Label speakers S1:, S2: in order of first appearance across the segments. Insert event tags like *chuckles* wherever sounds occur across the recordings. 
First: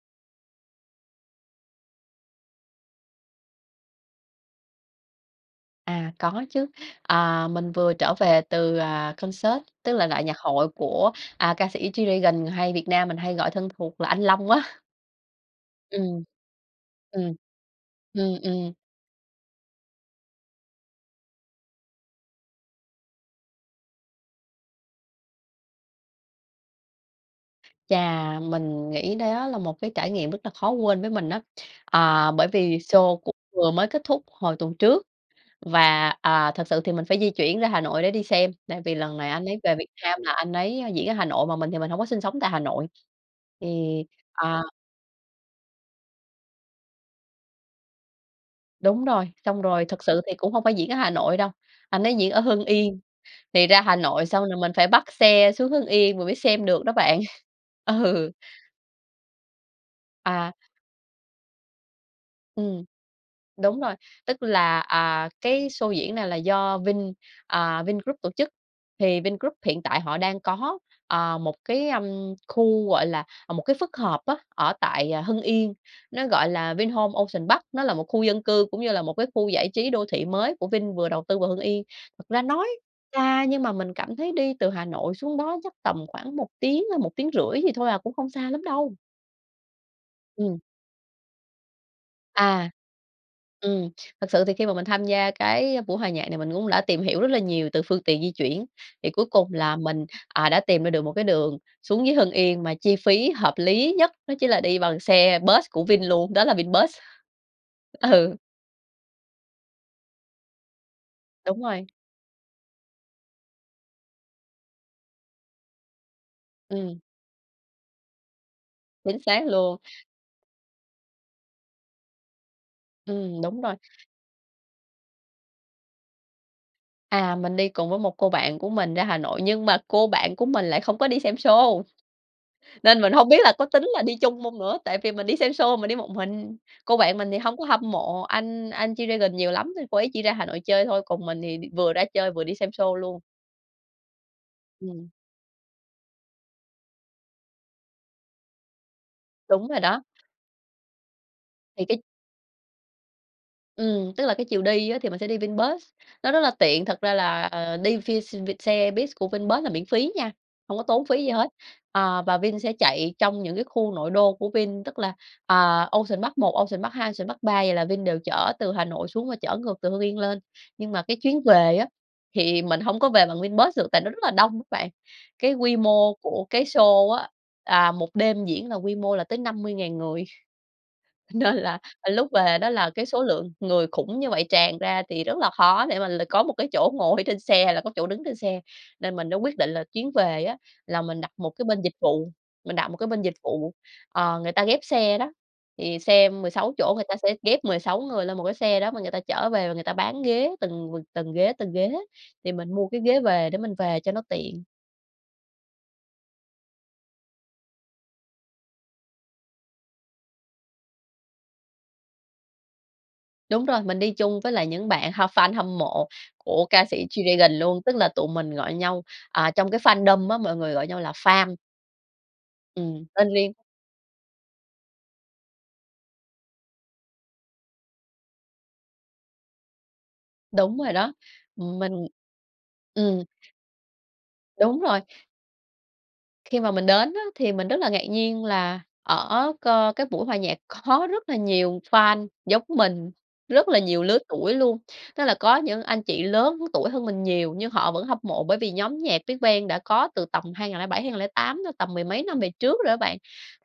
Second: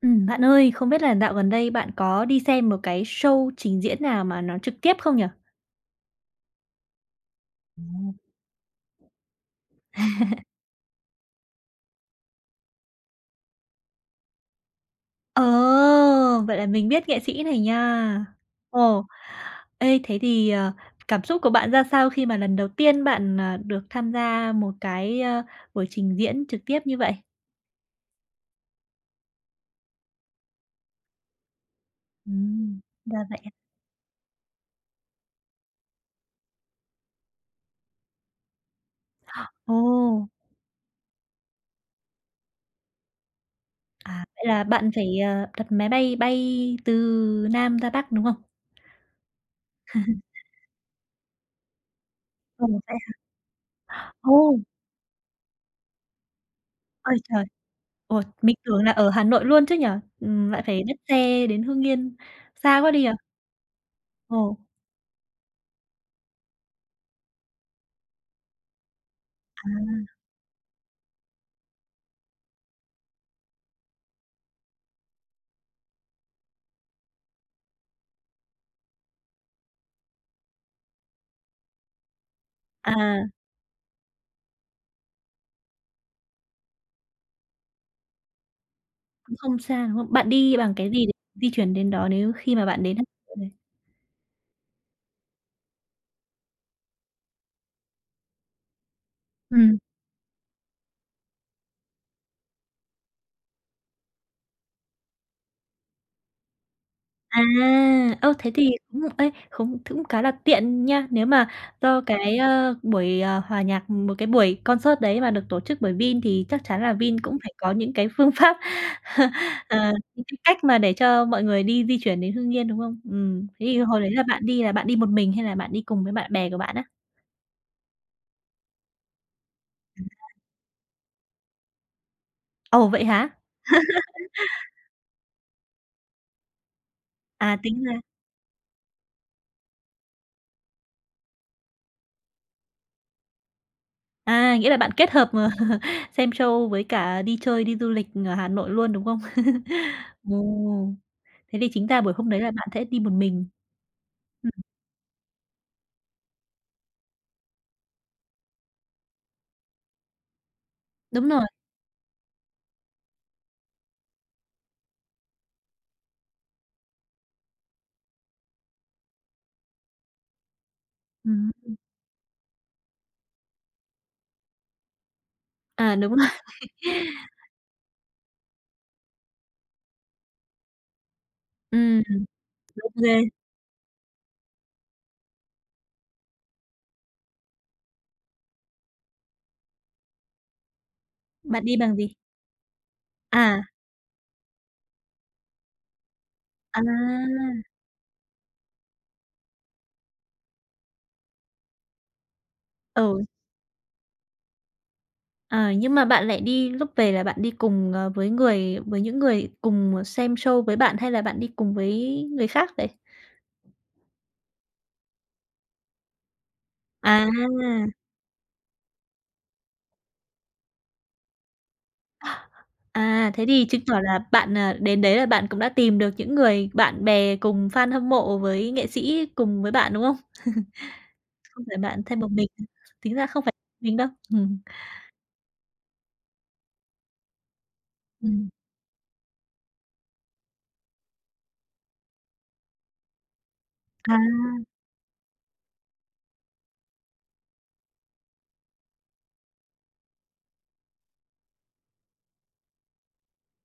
S1: Ừm, bạn ơi, không biết là dạo gần đây bạn có đi xem một cái show trình diễn nào mà nó trực tiếp không nhỉ?
S2: À, có chứ. À, mình vừa trở
S1: À.
S2: về từ, à, concert, tức là đại nhạc
S1: *chuckles*
S2: hội của, à, ca sĩ G-Dragon hay Việt Nam mình hay gọi thân thuộc là anh Long á.
S1: Ờ,
S2: Ừm.
S1: vậy là mình biết nghệ
S2: Ừm.
S1: sĩ này nha.
S2: Ừm, ừm.
S1: Ồ! Ê, thế thì, ờ, cảm xúc của bạn ra sao khi mà lần đầu tiên bạn, à, được tham gia một cái, ơ, buổi trình diễn trực tiếp như vậy?
S2: Chà, mình nghĩ đó là một cái trải nghiệm rất là khó quên với mình á. Ờ, bởi
S1: Ừm,
S2: vì sô
S1: ra
S2: cũng
S1: vậy á.
S2: vừa mới kết thúc hồi tuần trước. Và, à, thực sự thì mình phải di chuyển ra Hà Nội để đi xem, tại vì lần này anh ấy về Việt Nam
S1: Ồ.
S2: là anh ấy diễn ở Hà Nội, mà mình thì mình hông có sinh sống tại Hà Nội. Thì,
S1: À, vậy
S2: à
S1: là bạn phải, ờ, đặt máy bay bay từ Nam ra Bắc, đúng không?
S2: Đúng rồi, xong rồi thật sự
S1: *chuckles*
S2: thì cũng hông phải diễn ở Hà Nội đâu. Anh ấy diễn ở Hưng
S1: Ồ, vậy
S2: Yên,
S1: hả?
S2: thì ra Hà Nội xong
S1: Ồ!
S2: rồi mình phải bắt xe xuống Hưng Yên mình mới xem được đó
S1: Ôi
S2: bạn,
S1: trời! Ủa,
S2: ừ.
S1: mình tưởng là ở Hà Nội luôn chứ nhỉ? Ừm,
S2: À.
S1: lại phải nhắt xe đến Hưng Yên, xa
S2: Ừm,
S1: quá đi ờ.
S2: đúng rồi, tức
S1: Ồ.
S2: là, à, cái sô diễn này là do Vin, à, Vingroup tổ chức. Thì Vingroup hiện tại
S1: À.
S2: họ đang có, ờ, một cái, ưm, khu, gọi là, à, một cái phức hợp á, ở tại, à, Hưng Yên. Nó gọi là Vinhomes Ocean Park, nó là một khu dân cư cũng như là một cái khu giải trí đô thị mới của Vin vừa đầu tư vào Hưng Yên. Thật ra nói
S1: À.
S2: xa nhưng mà mình cảm thấy đi từ Hà Nội xuống đó chắc tầm khoảng 1 tiếng hay 1,5 tiếng gì thôi à, cũng không xa lắm đâu.
S1: Cũng không xa, đúng không? Bạn đi
S2: Ừm.
S1: bằng cái gì để di chuyển đến đó nếu khi mà
S2: À,
S1: bạn đến á? Ờ.
S2: ừm, thật sự thì khi mà mình tham gia cái buổi hòa nhạc này mình cũng đã tìm hiểu rất là nhiều từ phương tiện di chuyển. Thì cuối cùng là
S1: Ừm.
S2: mình, à, đã tìm ra được một cái đường xuống dưới Hưng Yên mà chi phí hợp lý nhất, nó chính là đi bằng xe bus của Vin luôn, đó là Vinbus.
S1: À, ơ,
S2: Ừ.
S1: thế thì đúng rồi. Ê, không th cũng khá là tiện nha. Nếu mà
S2: Đúng rồi.
S1: do cái, ơ, buổi, ờ, hòa nhạc, một cái buổi concert đấy mà được tổ chức bởi Vin thì chắc chắn là
S2: Ừm.
S1: Vin cũng phải có những cái phương pháp,
S2: Chính
S1: *chuckles*
S2: xác luôn.
S1: ờ, những cái cách mà để cho mọi người đi di chuyển đến Hưng Yên, đúng không?
S2: Ừm,
S1: Ừm,
S2: đúng
S1: thế
S2: rồi.
S1: thì hồi đấy là bạn đi là bạn đi một mình hay là bạn đi cùng với bạn bè của bạn á?
S2: À, mình đi cùng với một cô bạn của mình ra Hà Nội nhưng mà cô
S1: *unintelligible*
S2: bạn của mình lại không có đi xem sô.
S1: Ồ,
S2: Nên
S1: vậy
S2: mình hông
S1: hả?
S2: biết là có tính là đi
S1: *laughs*
S2: chung hông nữa? Tại vì mình đi xem sô mình đi một mình. Cô bạn mình thì hông
S1: À,
S2: có
S1: tính
S2: hâm
S1: ra
S2: mộ anh anh G-Dragon nhiều lắm nên cô ấy đi ra Hà Nội chơi thôi, còn mình thì đi vừa ra chơi, vừa đi xem sô luôn.
S1: À, nghĩa là bạn
S2: Ừm.
S1: kết hợp *chuckles* xem show với cả đi chơi, đi du lịch ở Hà Nội luôn, đúng không? *chuckles*
S2: Đúng rồi đó.
S1: Ồ, thế thì
S2: Thì
S1: chính
S2: cái
S1: ra buổi hôm đấy là bạn sẽ đi một mình.
S2: Ừm, tức là cái
S1: Ừm.
S2: chiều đi á thì mình sẽ đi VinBus, nó rất là tiện. Thật ra là, ờ, đi ph vin xe bus của Vinbus là miễn phí nha, hông có tốn phí
S1: Đúng
S2: gì
S1: rồi.
S2: hết. Ờ, và Vin sẽ chạy trong những cái khu nội đô của Vin tức là, à, Ocean Park 1, Ocean Park 2, Ocean Park 3 vậy là Vin đều chở từ Hà Nội xuống và chở ngược từ Hưng Yên lên. Nhưng mà cái chuyến về
S1: Ừm.
S2: á thì mình hông có về bằng Vinbus được tại nó rất là đông đó bạn. Cái quy
S1: À,
S2: mô
S1: đúng rồi.
S2: của cái
S1: *chuckles*
S2: sô á, à, 1 đêm diễn là quy mô là tới 50.000 người. Nên là
S1: Ừm,
S2: lúc về đó là
S1: đông
S2: cái số
S1: ghê.
S2: lượng người khủng như vậy tràn ra thì rất là khó để mà là có một cái chỗ ngồi trên xe hay là có chỗ đứng trên xe. Nên mình đã quyết định là chuyến về á là mình đặt một cái
S1: Bạn đi
S2: bên dịch
S1: bằng gì?
S2: vụ. Mình đặt một cái bên dịch
S1: À.
S2: vụ, ờ, người ta ghép xe đó, thì xe 16
S1: À.
S2: chỗ người ta sẽ ghép 16 người lên một cái xe đó mà người ta chở về và người ta bán ghế từng từng ghế, từng ghế thì mình mua cái ghế
S1: Ừ.
S2: về để mình về cho nó tiện.
S1: Ờ, nhưng mà bạn lại đi lúc về là bạn đi cùng, ờ, với người với những người cùng xem show với bạn, hay là bạn đi cùng với người khác vậy?
S2: Đúng rồi, mình đi chung với lại những bạn h fan hâm mộ của ca sĩ
S1: À.
S2: G-Dragon luôn, tức là tụi mình gọi nhau, à, trong cái fandom á, mọi người gọi nhau là FAM. Ừm, tên
S1: À, thế
S2: riêng.
S1: thì chứng tỏ là bạn, ờ, đến đấy là bạn cũng đã tìm được những người bạn bè cùng fan hâm mộ với nghệ sĩ cùng với bạn, đúng hông?
S2: Đúng rồi đó.
S1: *chuckles* Không phải
S2: Ừm,
S1: bạn
S2: mình
S1: thêm một mình, tính
S2: ừm.
S1: ra không phải mình đâu. *chuckles*
S2: Đúng rồi. Khi mà mình đến á thì mình rất là ngạc nhiên,
S1: Ừm.
S2: là ở co cái buổi hòa nhạc có rất là nhiều fan giống mình, rất là nhiều
S1: À.
S2: lứa tuổi luôn. Tức là có những anh chị lớn tuổi hơn mình nhiều nhưng họ vẫn hâm mộ, bởi vì nhóm nhạc BigBang đã có từ tầm 2007, 2008 rồi, tầm mười mấy năm về trước rồi á bạn.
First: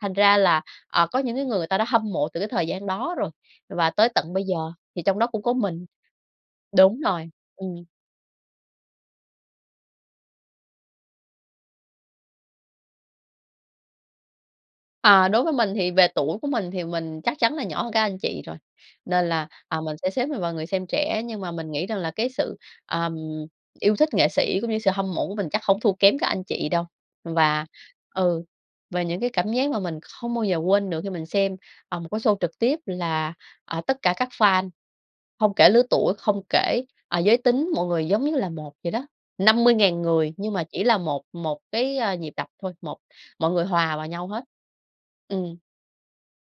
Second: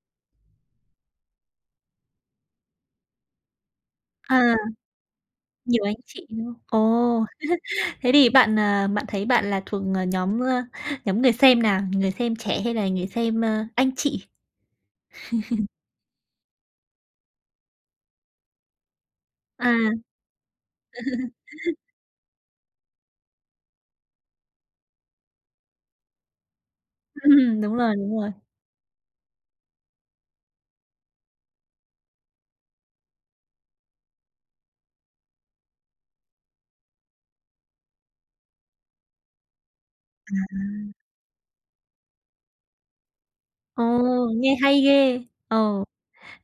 S2: Thành ra là, ờ, có những cái người người ta đã hâm mộ từ cái thời gian đó rồi và tới tận bây
S1: À.
S2: giờ, thì trong đó cũng có
S1: Nhiều
S2: mình.
S1: anh chị nữa.
S2: Đúng
S1: Ồ,
S2: rồi. Ừm.
S1: *chuckles* thế thì bạn, ờ, bạn thấy bạn là thuộc nhóm, ơ, nhóm người xem nào? Người xem trẻ hay là người xem, ơ, anh chị?
S2: À, đối với
S1: *chuckles*
S2: mình thì về tuổi của mình thì mình chắc chắn là nhỏ hơn các anh chị rồi, nên là,
S1: À.
S2: à, mình sẽ xếp mình vào người xem trẻ.
S1: *chuckles*
S2: Nhưng mà mình nghĩ rằng là cái sự, ờm, yêu thích nghệ sĩ cũng như sự hâm mộ của mình chắc hổng thua kém các anh chị đâu.
S1: *chuckles*
S2: Và,
S1: Đúng rồi, đúng rồi.
S2: ừ, về những cái cảm giác mà mình không bao giờ quên được khi mình xem, à, một cái show trực tiếp, là, ờ, tất cả các fan, không kể lứa tuổi, không kể, ờ, giới tính, mọi người giống như là một vậy đó. 50.000 người nhưng mà chỉ
S1: À.
S2: là một một cái, a, nhịp đập thôi, một mọi người
S1: Ồ,
S2: hòa vào nhau hết.
S1: nghe hay ghê!
S2: Ừm.
S1: Ồ,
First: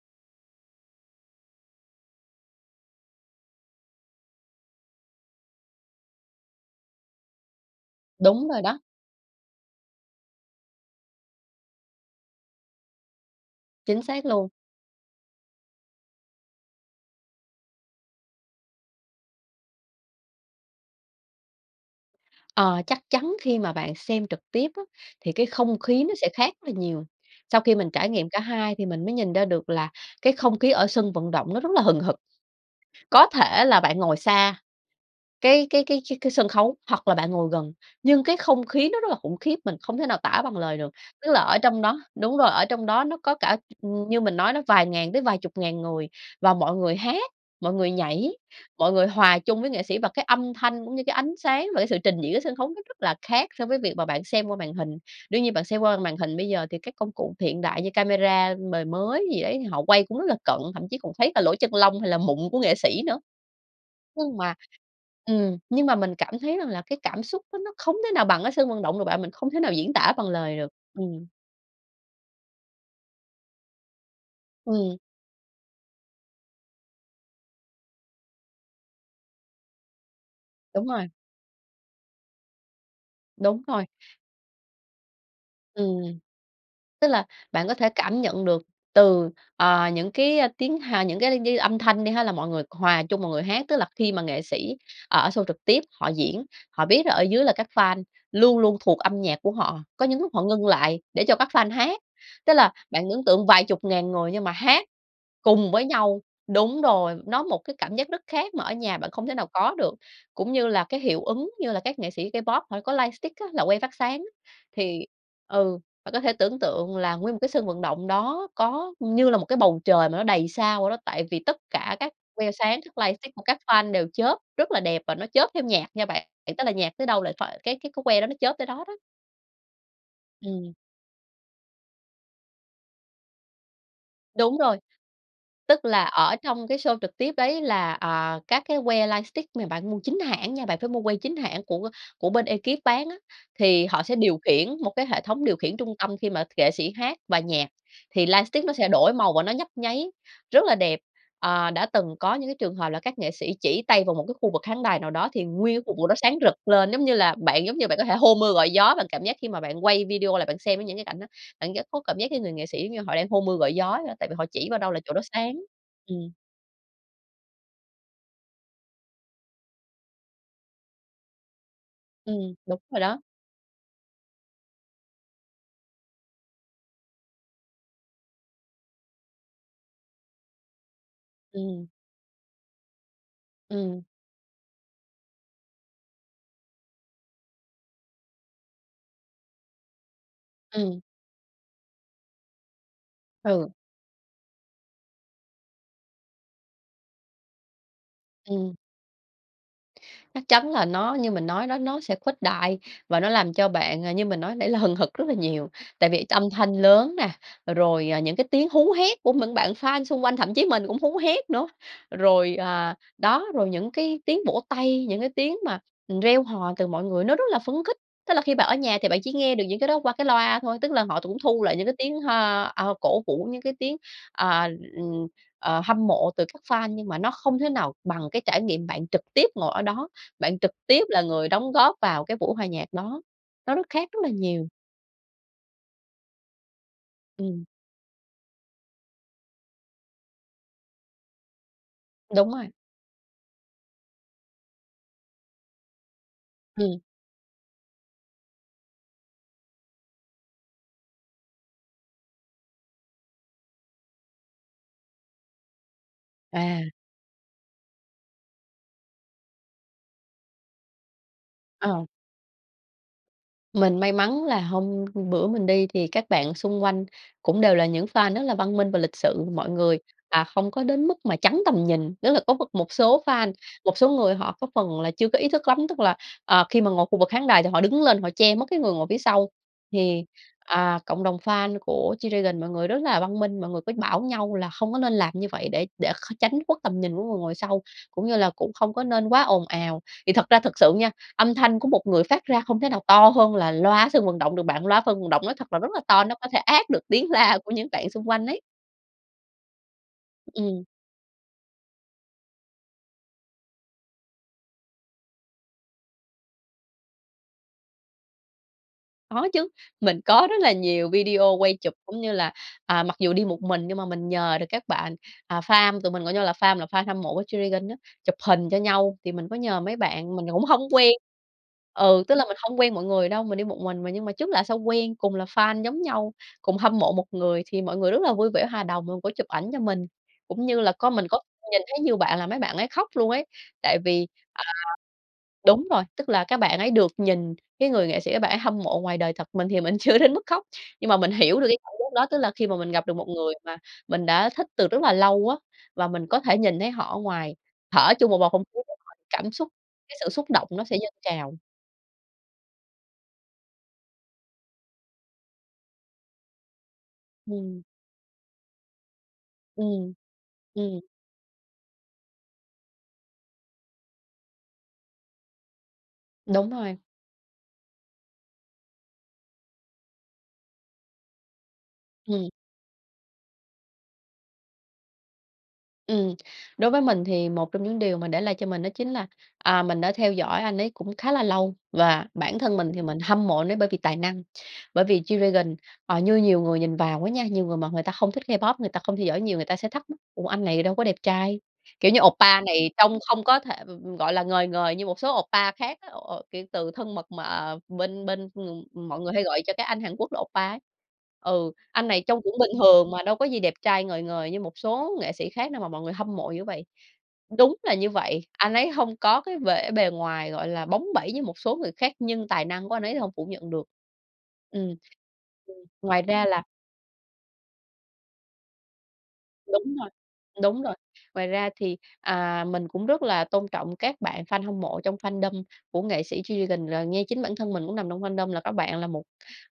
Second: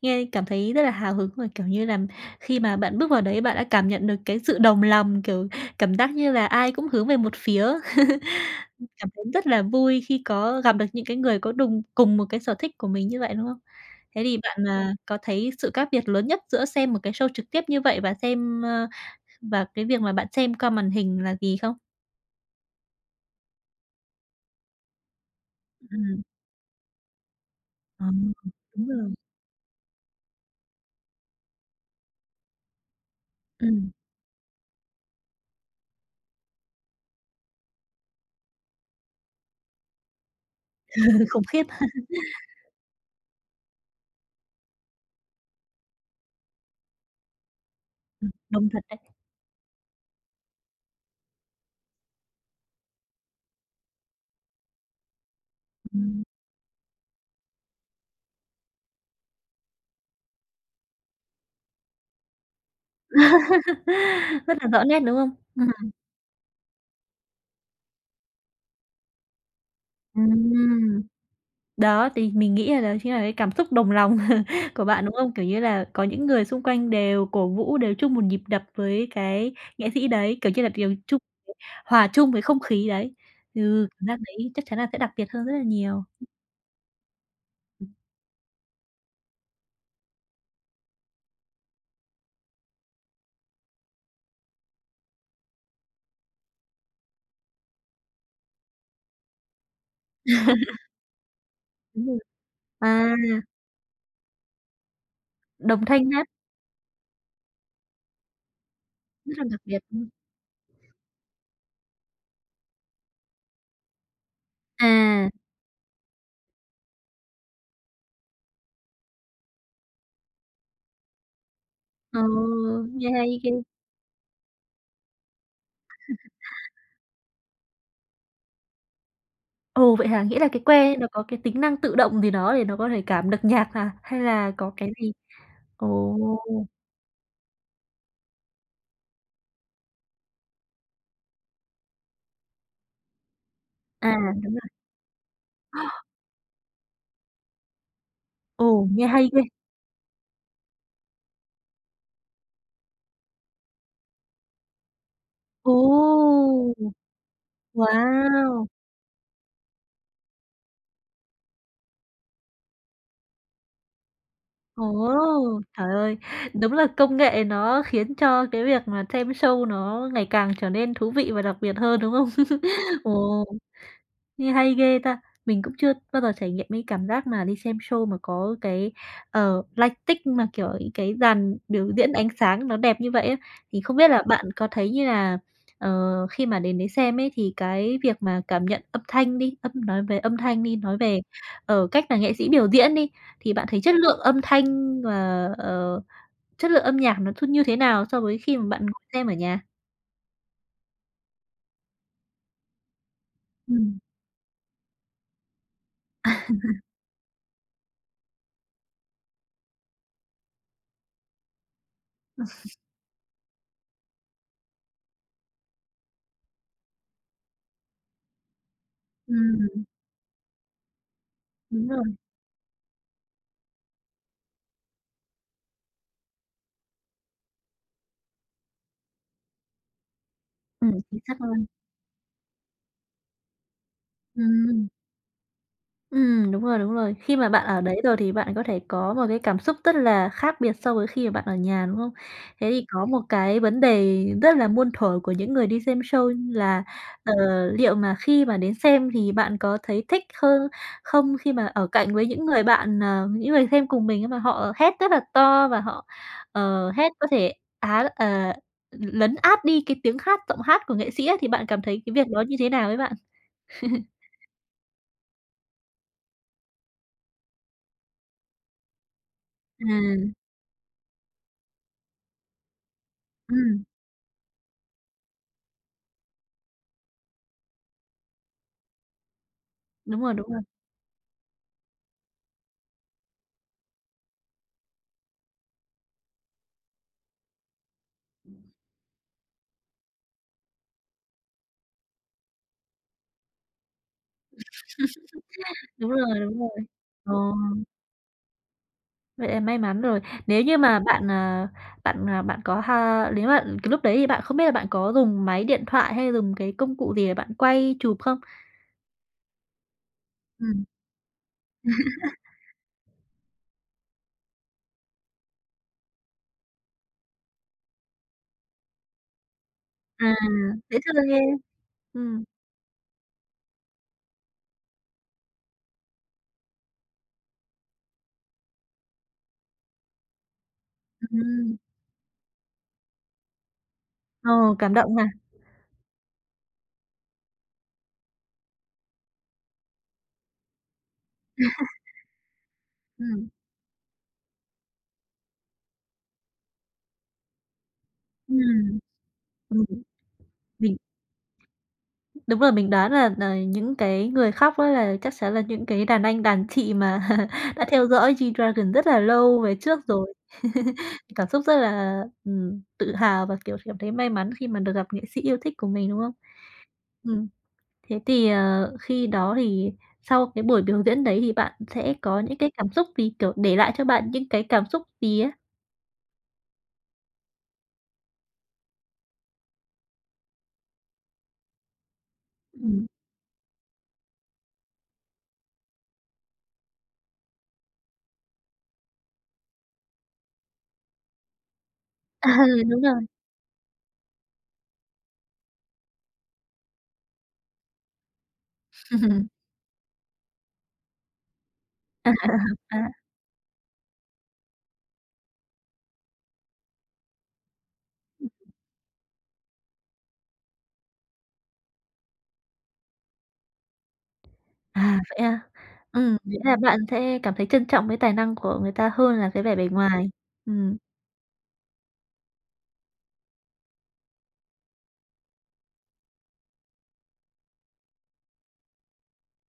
S1: nghe cảm thấy rất là hào hứng, rồi, kiểu như là, khi mà bạn bước vào đấy, bạn đã cảm nhận được cái sự đồng lòng, kiểu, cảm giác như là ai cũng hướng về một phía. *chuckles*
S2: Đúng rồi đó.
S1: Cảm thấy rất là vui khi có gặp được những cái người có đùng cùng một cái sở thích của mình như vậy, đúng không?
S2: Chính
S1: Thế
S2: xác
S1: thì
S2: luôn.
S1: bạn, à, có thấy sự khác biệt lớn nhất giữa xem một cái show trực tiếp như vậy và xem, ờ, và cái việc mà bạn xem qua màn hình là gì không?
S2: Ờ, chắc chắn khi mà bạn xem trực tiếp á thì cái không khí nó
S1: Ừm.
S2: sẽ khác rất là nhiều. Sau khi mình
S1: Ờ,
S2: trải nghiệm cả hai thì
S1: đúng
S2: mình
S1: rồi.
S2: mới nhìn ra được là cái không khí ở sân vận động nó rất là hừng hực. Có thể là
S1: Ừm.
S2: bạn ngồi xa cái cái cái cái cái sân khấu hoặc là bạn ngồi gần, nhưng cái không khí nó rất là khủng khiếp, mình không thể nào tả bằng lời được.
S1: *laughs*
S2: Tức là
S1: Khủng
S2: ở
S1: khiếp.
S2: trong đó đúng rồi,
S1: *chuckles*
S2: ở trong đó nó có cả như mình nói đó vài ngàn tới vài chục ngàn người và mọi người hát, mọi người nhảy,
S1: Ừm, đông thật
S2: mọi
S1: đấy.
S2: người hòa chung với nghệ sĩ và cái âm thanh cũng như cái ánh sáng và cái sự trình diễn sân khấu nó rất là khác so với việc mà bạn xem qua màn hình. Đương nhiên bạn xem qua m màn
S1: Ừm.
S2: hình bây giờ thì các công cụ hiện đại như camera mời mới gì đấy thì họ quay cũng rất là cận, thậm chí còn thấy là lỗ chân lông hay là mụn của nghệ sĩ nữa. Nhưng
S1: *laughs*
S2: mà
S1: Rất là rõ nét, đúng không?
S2: ừm, nhưng
S1: Ừm.
S2: mà mình cảm thấy rằng là cái cảm xúc á, nó không thể nào bằng ở sân vận động được bạn, mình không thể nào diễn tả bằng lời được,
S1: Ừm.
S2: ừm.
S1: Đó, thì mình nghĩ là đó chính là cái cảm xúc đồng lòng *chuckles* của
S2: Ừm.
S1: bạn, đúng không? Kiểu như là, có những người xung quanh đều cổ vũ đều chung một nhịp đập với cái nghệ sĩ đấy, kiểu như là
S2: Đúng
S1: đều
S2: rồi.
S1: chung *unintelligible* hòa chung với không khí đấy.
S2: Đúng
S1: Ừ,
S2: rồi.
S1: cảm giác đấy chắc chắn là sẽ đặc biệt hơn rất là nhiều.
S2: Ừm. Tức là bạn có thể cảm nhận được từ, ờ, những cái, ơ, tiếng, hà những cái như âm thanh đi ha, là mọi người hòa chung mọi người hát. Tức là khi mà nghệ sĩ ở show trực tiếp họ diễn, họ biết là ở dưới là các fan luôn luôn thuộc âm nhạc của họ, có những lúc họ ngưng
S1: *laughs*
S2: lại để cho các fan hát,
S1: Đúng rồi.
S2: tức là bạn
S1: À.
S2: ấn tượng vài chục ngàn người nhưng mà hát cùng với
S1: Đồng thanh
S2: nhau.
S1: nhất.
S2: Đúng rồi, nó một cái cảm giác rất khác mà ở nhà bạn không thể
S1: Rất là
S2: nào
S1: đặc
S2: có
S1: biệt.
S2: được,
S1: Ừm.
S2: cũng như là cái hiệu ứng như là các nghệ sĩ K-pop họ có lightstick á, là que phát sáng. Thì,
S1: À.
S2: ừ, bạn có thể tưởng tượng là nguyên một cái sân vận động đó có như là một cái bầu trời mà nó đầy sao vậy đó, tại vì tất cả các
S1: Ờ,
S2: que sáng, các
S1: nghe
S2: lightstick
S1: hay
S2: của
S1: ghê.
S2: các fan đều chớp rất là đẹp và nó chớp theo nhạc nha bạn,
S1: *chuckles*
S2: tức là nhạc tới đâu là phải cái cái que đó nó chớp tới đó đó.
S1: Ồ, vậy hả? Nghĩa là cái
S2: Ừm.
S1: que nó có cái tính năng tự động gì đó để nó có thể cảm được nhạc hả? Hay là
S2: Đúng
S1: có
S2: rồi,
S1: cái gì
S2: tức là
S1: ồ!
S2: ở trong cái show trực tiếp ấy là, ờ, các cái que lightstick mà bạn mua chính hãng nha, bạn phải mua que chính hãng của của bên ekip bán á, thì họ
S1: À,
S2: sẽ điều
S1: đúng
S2: khiển
S1: rồi.
S2: một cái hệ thống điều khiển trung tâm, khi mà nghệ sĩ hát bài nhạc, thì lightstick nó
S1: Ồ,
S2: sẽ
S1: nghe
S2: đổi
S1: hay
S2: màu
S1: ghê!
S2: và nó nhấp nháy, rất là đẹp. Ờ, đã từng có những cái trường hợp là các nghệ sĩ chỉ tay vào một cái khu vực khán đài nào đó thì
S1: Ồ!
S2: nguyên cái cục màu đó sáng rực lên, giống như là, bạn giống như bạn có thể hô mưa
S1: Wow!
S2: gọi gió, bạn cảm giác khi mà bạn quay video lại bạn xem với những cái cảnh đó, bạn rất có cảm giác cái người nghệ sĩ giống như họ đang hô mưa gọi gió vậy đó, tại vì họ chỉ vào đâu là chỗ đó sáng,
S1: Ồ! Trời ơi,
S2: ừm.
S1: đúng là công nghệ nó khiến cho cái việc mà xem show nó ngày càng trở nên thú vị và đặc biệt hơn, đúng hông?
S2: Ừm, đúng rồi
S1: *chuckles*
S2: đó.
S1: Ồ! Nghe hay ghê ta! Mình cũng chưa bao giờ trải nghiệm cái cảm giác mà đi xem show mà có cái, ờ, lightstick mà, kiểu, những cái dàn
S2: Ừm.
S1: biểu diễn ánh sáng nó đẹp như vậy á. Thì không
S2: Ừm.
S1: biết là bạn có thấy như là, ờ, khi mà đến đấy xem ấy thì cái việc mà cảm nhận âm thanh đi, âm nói về âm thanh đi, nói
S2: Ừm.
S1: về, ờ, cách là nghệ sĩ biểu diễn đi, thì bạn
S2: Ừ.
S1: thấy chất lượng âm thanh và, ờ, chất lượng âm nhạc nó thư như thế nào so với khi mà
S2: Ừm.
S1: bạn xem ở nhà?
S2: Chắc chắn là nó như mình nói đó, nó sẽ khuếch đại, và nó làm cho
S1: Ừm.
S2: bạn, như mình nói nãy, là hừng hực rất là nhiều. Tại vì âm thanh
S1: *chuckles*
S2: lớn nè, ờ, rồi, à, những cái tiếng hú hét của những bạn fan xung quanh, thậm chí mình cũng hú hét nữa. Rồi,
S1: *chuckles*
S2: à, đó, rồi những cái tiếng vỗ tay, những cái tiếng mà, ừm, reo hò từ mọi người nó rất là phấn khích. Tức là khi bạn ở nhà thì bạn chỉ nghe được những
S1: Ừm.
S2: cái đó qua cái loa thôi, tức là họ cũng thu lại những
S1: Đúng
S2: cái
S1: rồi.
S2: tiếng ha à, ờ, cổ vũ, những cái tiếng, ờ, ừm, ờ, hâm mộ từ các fan, nhưng mà nó không thể nào bằng cái trải nghiệm bạn trực tiếp ngồi ở đó, bạn trực
S1: Ừm.
S2: tiếp
S1: Chính
S2: là
S1: xác
S2: người
S1: luôn.
S2: đóng góp vào cái buổi hòa nhạc đó. Nó rất khác rất là nhiều.
S1: Ừm. Ừm, đúng rồi, đúng rồi. Khi mà
S2: Ừm.
S1: bạn ở đấy rồi thì bạn có thể có một cái cảm xúc rất là khác biệt so với khi mà bạn ở nhà, đúng hông?
S2: Đúng rồi.
S1: Thế thì có một cái vấn đề rất là muôn thuở của những người đi xem show, như là,
S2: Ừm.
S1: ờ, liệu mà khi mà đến xem thì bạn có thấy thích hơn không, khi mà ở cạnh với những người bạn, ờ, những người xem cùng mình ấy, mà họ hét rất là to, và họ,
S2: À.
S1: ờ, hét có thể, á, à, l lấn át đi cái tiếng khác giọng hát của nghệ sĩ á, thì bạn cảm thấy
S2: Ờ.
S1: cái việc đó như thế nào ấy bạn? *chuckles*
S2: Mình may mắn là hôm bữa mình đi thì các bạn xung quanh cũng đều là những fan rất là văn minh và lịch sự. Mọi người,
S1: À.
S2: à, không có đến mức mà chắn tầm nhìn, tức là có m một số fan,
S1: Ừm.
S2: một số người họ có phần là chưa có ý thức lắm, tức là, ờ, khi mà ngồi khu vực khán đài thì họ đứng lên, họ che mất cái người ngồi phía sau.
S1: Đúng
S2: Thì,
S1: rồi. Đúng rồi.
S2: à, cộng đồng fan của G-Dragon, mọi người rất là văn minh, mọi người mới bảo nhau là không có nên làm như vậy, để để kh tránh khuất tầm nhìn của người ngồi sau, cũng như là cũng không có nên quá ồn ào. Thì thật ra thực sự nha, âm thanh của một người phát ra không thể nào to hơn là loa sân vận động được bạn. Loa phân vận động nói thật là rất
S1: *laughs*
S2: là
S1: Đúng
S2: to,
S1: rồi.
S2: nó có
S1: Đúng
S2: thể
S1: rồi.
S2: át được tiếng
S1: Ồ.
S2: la của những bạn xung quanh ấy.
S1: Vậy là may mắn rồi. Nếu như
S2: Ừm.
S1: mà bạn, ờ, bạn, ờ, bạn có ha nếu mà cái lúc đấy thì bạn không biết là bạn có dùng máy điện thoại hay dùng cái công cụ gì để bạn quay chụp không?
S2: Có chứ, mình có rất là
S1: Ừm.
S2: nhiều video quay chụp, cũng như
S1: *laughs*
S2: là, à, mặc dù đi một mình nhưng mà mình nhờ được các bạn, à, FAM, tụi mình gọi nhau là FAM, là fan hâm mộ của G-Dragon á, chụp hình cho nhau, thì mình có nhờ mấy
S1: À,
S2: bạn mình cũng hông
S1: dễ
S2: quen.
S1: thương ghê.
S2: Ừ, tức
S1: Ừm.
S2: là mình hông quen mọi người đâu, mình đi một mình mà, nhưng mà trước lạ sau quen, cùng là fan giống nhau, cùng hâm mộ một người, thì mọi người rất là vui vẻ, hòa đồng, rồi có chụp ảnh cho mình. Cũng như là có mình có
S1: Ừm.
S2: nhìn thấy nhiều bạn là mấy bạn ấy khóc luôn ấy, tại vì à,
S1: Ồ, cảm động à?
S2: đúng rồi, tức là các bạn ấy được nhìn cái người nghệ sĩ các bạn ấy hâm mộ ngoài đời thật. Mình thì mình chưa đến mức khóc, nhưng mà mình hiểu được cái cảm
S1: *chuckles*
S2: giác đó. Tức là khi mà mình gặp được một
S1: Ừm.
S2: người mà mình đã thích từ rất là lâu á, và mình có thể nhìn thấy họ ở ngoài, thở chung một bầu không khí với
S1: Ừm,
S2: họ, cảm xúc,
S1: ừm,
S2: cái sự xúc động nó
S1: mình
S2: sẽ dâng trào.
S1: Đúng rồi, mình đoán là là những cái người khóc á là chắc chắn là những cái đàn anh đàn chị mà
S2: Ừm.
S1: đã theo dõi G-Dragon rất là lâu về trước
S2: Ừm,
S1: rồi.
S2: ừm.
S1: *laughs* Cảm xúc rất là, ừm, tự hào và, kiểu, cảm thấy may mắn khi mà được gặp nghệ sĩ yêu thích của mình, đúng không?
S2: Đúng rồi.
S1: Ừm. Thế thì, ờ, khi đó thì sau cái buổi biểu diễn đấy thì bạn sẽ có
S2: Ừm.
S1: những cái cảm xúc gì? Kiểu, để lại cho bạn những cái cảm xúc gì á?
S2: Ừm. Đối với mình thì một trong những điều mà để lại cho mình đó chính là, à, mình đã theo dõi anh ấy cũng khá là lâu và bản thân mình thì
S1: Ừm.
S2: mình hâm mộ anh ấy bởi vì tài năng. Bởi vì G-Dragon, ờ, như nhiều người nhìn vào á nha, nhiều người mà người ta không thích K-pop, người ta không theo dõi nhiều, người ta sẽ thắc mắc: "Ủa anh này đâu có đẹp trai?" Kiểu như
S1: À,
S2: oppa này
S1: đúng
S2: trông
S1: rồi.
S2: không có thể, ừm, ừm gọi là, ngời ngời như một số oppa khác á, kiểu, từ thân mật mà bên bên, ừm, mọi người hay
S1: *chuckles*
S2: gọi cho các anh Hàn Quốc là oppa ấy. Ừ, anh này
S1: À.
S2: trông cũng bình
S1: Á.
S2: thường mà đâu có gì đẹp trai ngời ngời như một số nghệ sĩ khác đâu mà mọi người hâm mộ dữ vậy? Đúng là như vậy,
S1: Ừm.
S2: anh ấy hông có cái vẻ bề ngoài, gọi là, bóng bẩy với một số người khác nhưng tài năng của anh ấy thì hông phủ nhận được. Ừm,
S1: À, vậy a?
S2: ừm, ngoài
S1: Ừm,
S2: ra
S1: nghĩa
S2: là
S1: là bạn sẽ cảm thấy trân trọng với tài năng của người ta hơn là cái vẻ bề
S2: Đúng rồi,
S1: ngoài.
S2: đúng rồi.
S1: Ừm.
S2: Ngoài ra thì, à, mình cũng rất là tôn trọng các bạn fan hâm mộ trong fandom của nghệ sĩ G-Dragon, rồi nghe chính bản thân mình cũng nằm trong fandom là các bạn là một,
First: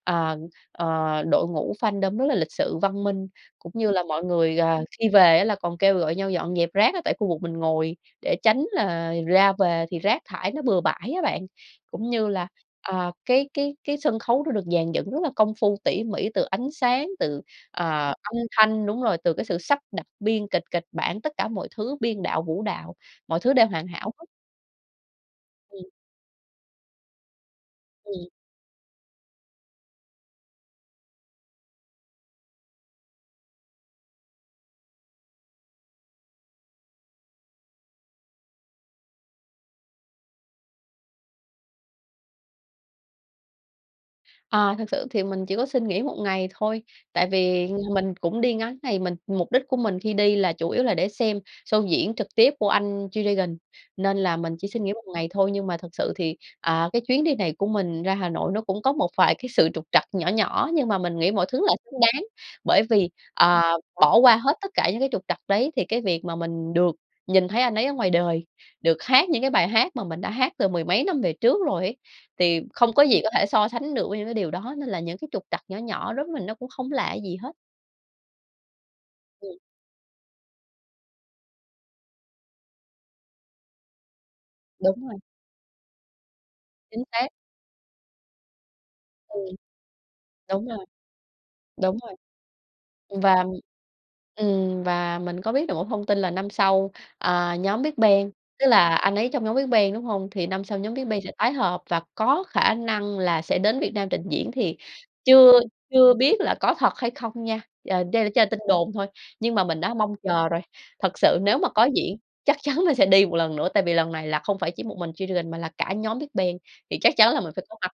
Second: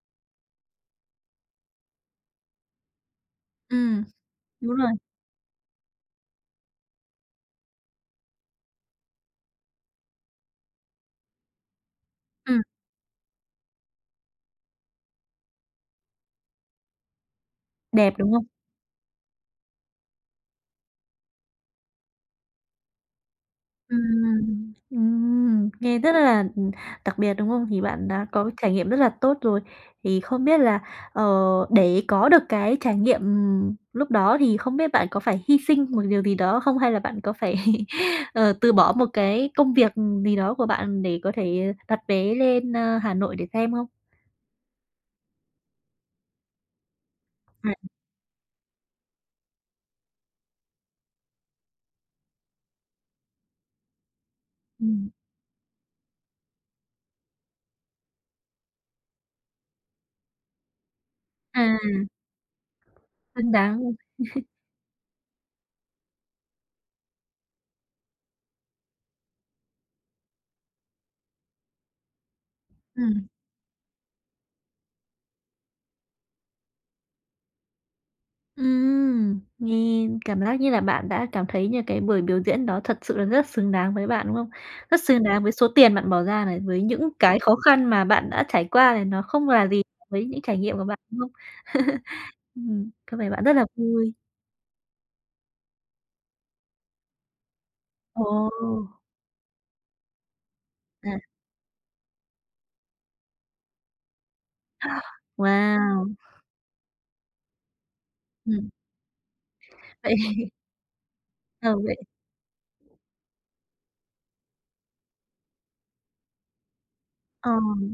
S2: ờ, ờ, đội ngũ fandom rất là lịch sự văn minh. Cũng như là
S1: Ừm.
S2: mọi người,
S1: Đúng
S2: ờ,
S1: rồi.
S2: khi về á là còn kêu gọi nhau dọn dẹp rác á tại khu vực mình ngồi để tránh là ra về thì rác thải nó bừa bãi á bạn, cũng như là,
S1: Ừm.
S2: ờ, cái cái cái sân khấu nó được dàn dựng rất là công phu tỉ mỉ, từ ánh sáng, từ, ờ,
S1: Đẹp, đúng
S2: âm
S1: không?
S2: thanh, đúng rồi, từ cái sự sắp đặt biên kịch kịch bản, tất cả mọi thứ biên đạo, vũ đạo, mọi thứ đều hoàn hảo
S1: Ừm,
S2: hết.
S1: ừm, ừm,
S2: Ừm.
S1: nghe rất là, ừm, đặc biệt, đúng không? Thì bạn
S2: Ừm.
S1: đã có trải nghiệm rất là tốt rồi. Thì không biết là, ờ, để có được cái trải nghiệm, ừm, lúc đó thì không biết bạn có phải hy sinh một điều gì đó không, hay là bạn có phải, ờ, từ bỏ một cái công việc gì đó của bạn để có thể đặt vé lên, ơ, Hà Nội để xem hông?
S2: Ờ, thực sự thì mình chỉ có xin nghỉ 1 ngày thôi, tại vì
S1: À.
S2: mình cũng đi ngắn ngày. Mình mục đích của mình khi đi là chủ yếu là để xem show diễn trực tiếp của anh G-Dragon nên là mình chỉ xin nghỉ 1
S1: Ừm.
S2: ngày thôi. Nhưng mà thực sự thì, ờ, cái chuyến đi này của mình ra Hà Nội nó cũng có một vài cái sự trục trặc nhỏ nhỏ nhưng mà mình nghĩ mọi thứ là
S1: À!
S2: xứng đáng. Bởi vì,
S1: Xứng
S2: ờ,
S1: đáng luôn!
S2: bỏ qua
S1: *chuckles*
S2: hết tất cả những cái trục trặc đấy thì cái việc mà mình được nhìn thấy anh ấy ở ngoài đời, được hát những cái bài hát mà mình đã hát từ mười mấy năm về trước rồi ấy, thì không có gì
S1: Ừm.
S2: có thể so sánh được với những cái điều đó. Nên là những cái trục trặc nhỏ nhỏ đối mình nó cũng không là gì hết.
S1: Ừm,
S2: Ừm.
S1: nghe cảm giác như là bạn đã cảm thấy như là cái buổi biểu diễn đó thật sự là rất xứng đáng với bạn, đúng không? Rất
S2: Đúng rồi.
S1: xứng đáng với số tiền bạn bỏ ra này, với
S2: Chính
S1: những
S2: xác.
S1: cái khó khăn mà bạn đã trải qua này nó
S2: Ừm.
S1: không là gì với những trải
S2: Đúng
S1: nghiệm của
S2: rồi.
S1: bạn, đúng không?
S2: Đúng
S1: *chuckles*
S2: rồi.
S1: Ừm, có vẻ
S2: Và,
S1: bạn
S2: ừm
S1: rất là vui.
S2: ừm, và mình có biết được một thông tin là năm sau, à, nhóm Big Bang, tức
S1: Ồ!
S2: là anh ấy trong nhóm Big Bang, đúng hông? Thì năm sau nhóm Big
S1: À.
S2: Bang sẽ tái hợp và có khả năng là sẽ đến Việt Nam trình diễn thì chưa chưa
S1: Wow!
S2: biết là có thật hay không nha, ờ, đây là chỉ là tin
S1: Ừm.
S2: đồn thôi, nhưng mà mình đã
S1: Vậy
S2: mong chờ
S1: *chuckles*
S2: rồi. Thật sự nếu mà
S1: Ờ,
S2: có
S1: vậy
S2: diễn, chắc chắn là sẽ đi một lần nữa, tại vì lần này là không phải chỉ một mình G-Dragon mà là cả nhóm Big Bang thì chắc chắn là
S1: Ờ.
S2: mình phải có mặt.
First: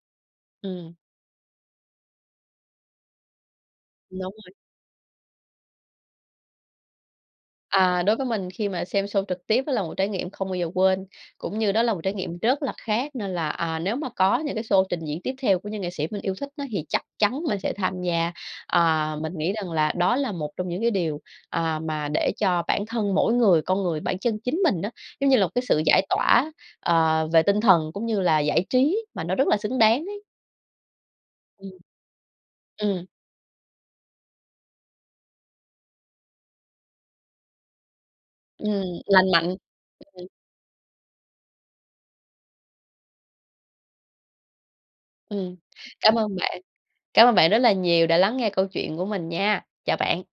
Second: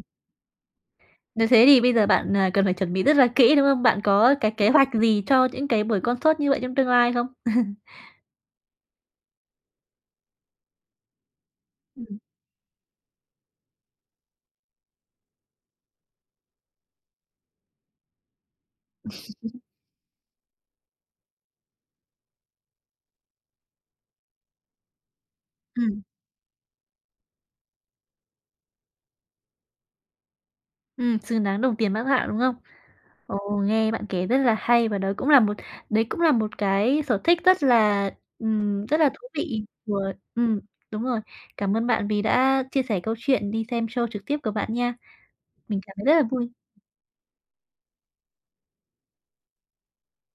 S2: Ừm.
S1: Nếu thế thì bây giờ bạn, à, cần phải chuẩn bị rất là kỹ, đúng hông? Bạn
S2: Đúng
S1: có cái
S2: rồi.
S1: kế hoạch gì cho những cái buổi concert như vậy trong tương lai không? *chuckles*
S2: À, đối với mình khi mà xem show trực tiếp đó là một trải nghiệm không bao giờ quên, cũng như đó là một trải
S1: Ừm.
S2: nghiệm rất là khác nên là, à, nếu mà có những cái show trình diễn tiếp theo của những nghệ sĩ mình yêu thích á thì chắc chắn mình sẽ tham gia. Ờ, mình nghĩ
S1: *chuckles*
S2: rằng là đó là một trong những cái điều, ờ, mà để cho bản thân mỗi người, con người, bản chân chính mình á, giống như là, một cái sự
S1: Ừm.
S2: giải tỏa, ờ, về tinh thần, cũng như là giải trí mà nó rất là xứng đáng ấy.
S1: Ừm, xứng đáng
S2: Ừm.
S1: đồng tiền bát gạo, đúng không?
S2: Ừm.
S1: Ồ, nghe bạn kể rất là hay và đấy cũng là một đấy cũng là một cái sở thích rất là,
S2: Ừm,
S1: ừm, rất là thú
S2: lành mạnh.
S1: vị của
S2: Ừm.
S1: ừm, đúng rồi. Cảm ơn bạn vì đã chia sẻ câu chuyện đi xem show trực tiếp của bạn nha.
S2: Ừm,
S1: Mình cảm thấy
S2: cảm
S1: rất là
S2: ơn
S1: vui.
S2: bạn, cảm ơn bạn rất là nhiều đã lắng nghe câu chuyện của mình nha. Chào bạn.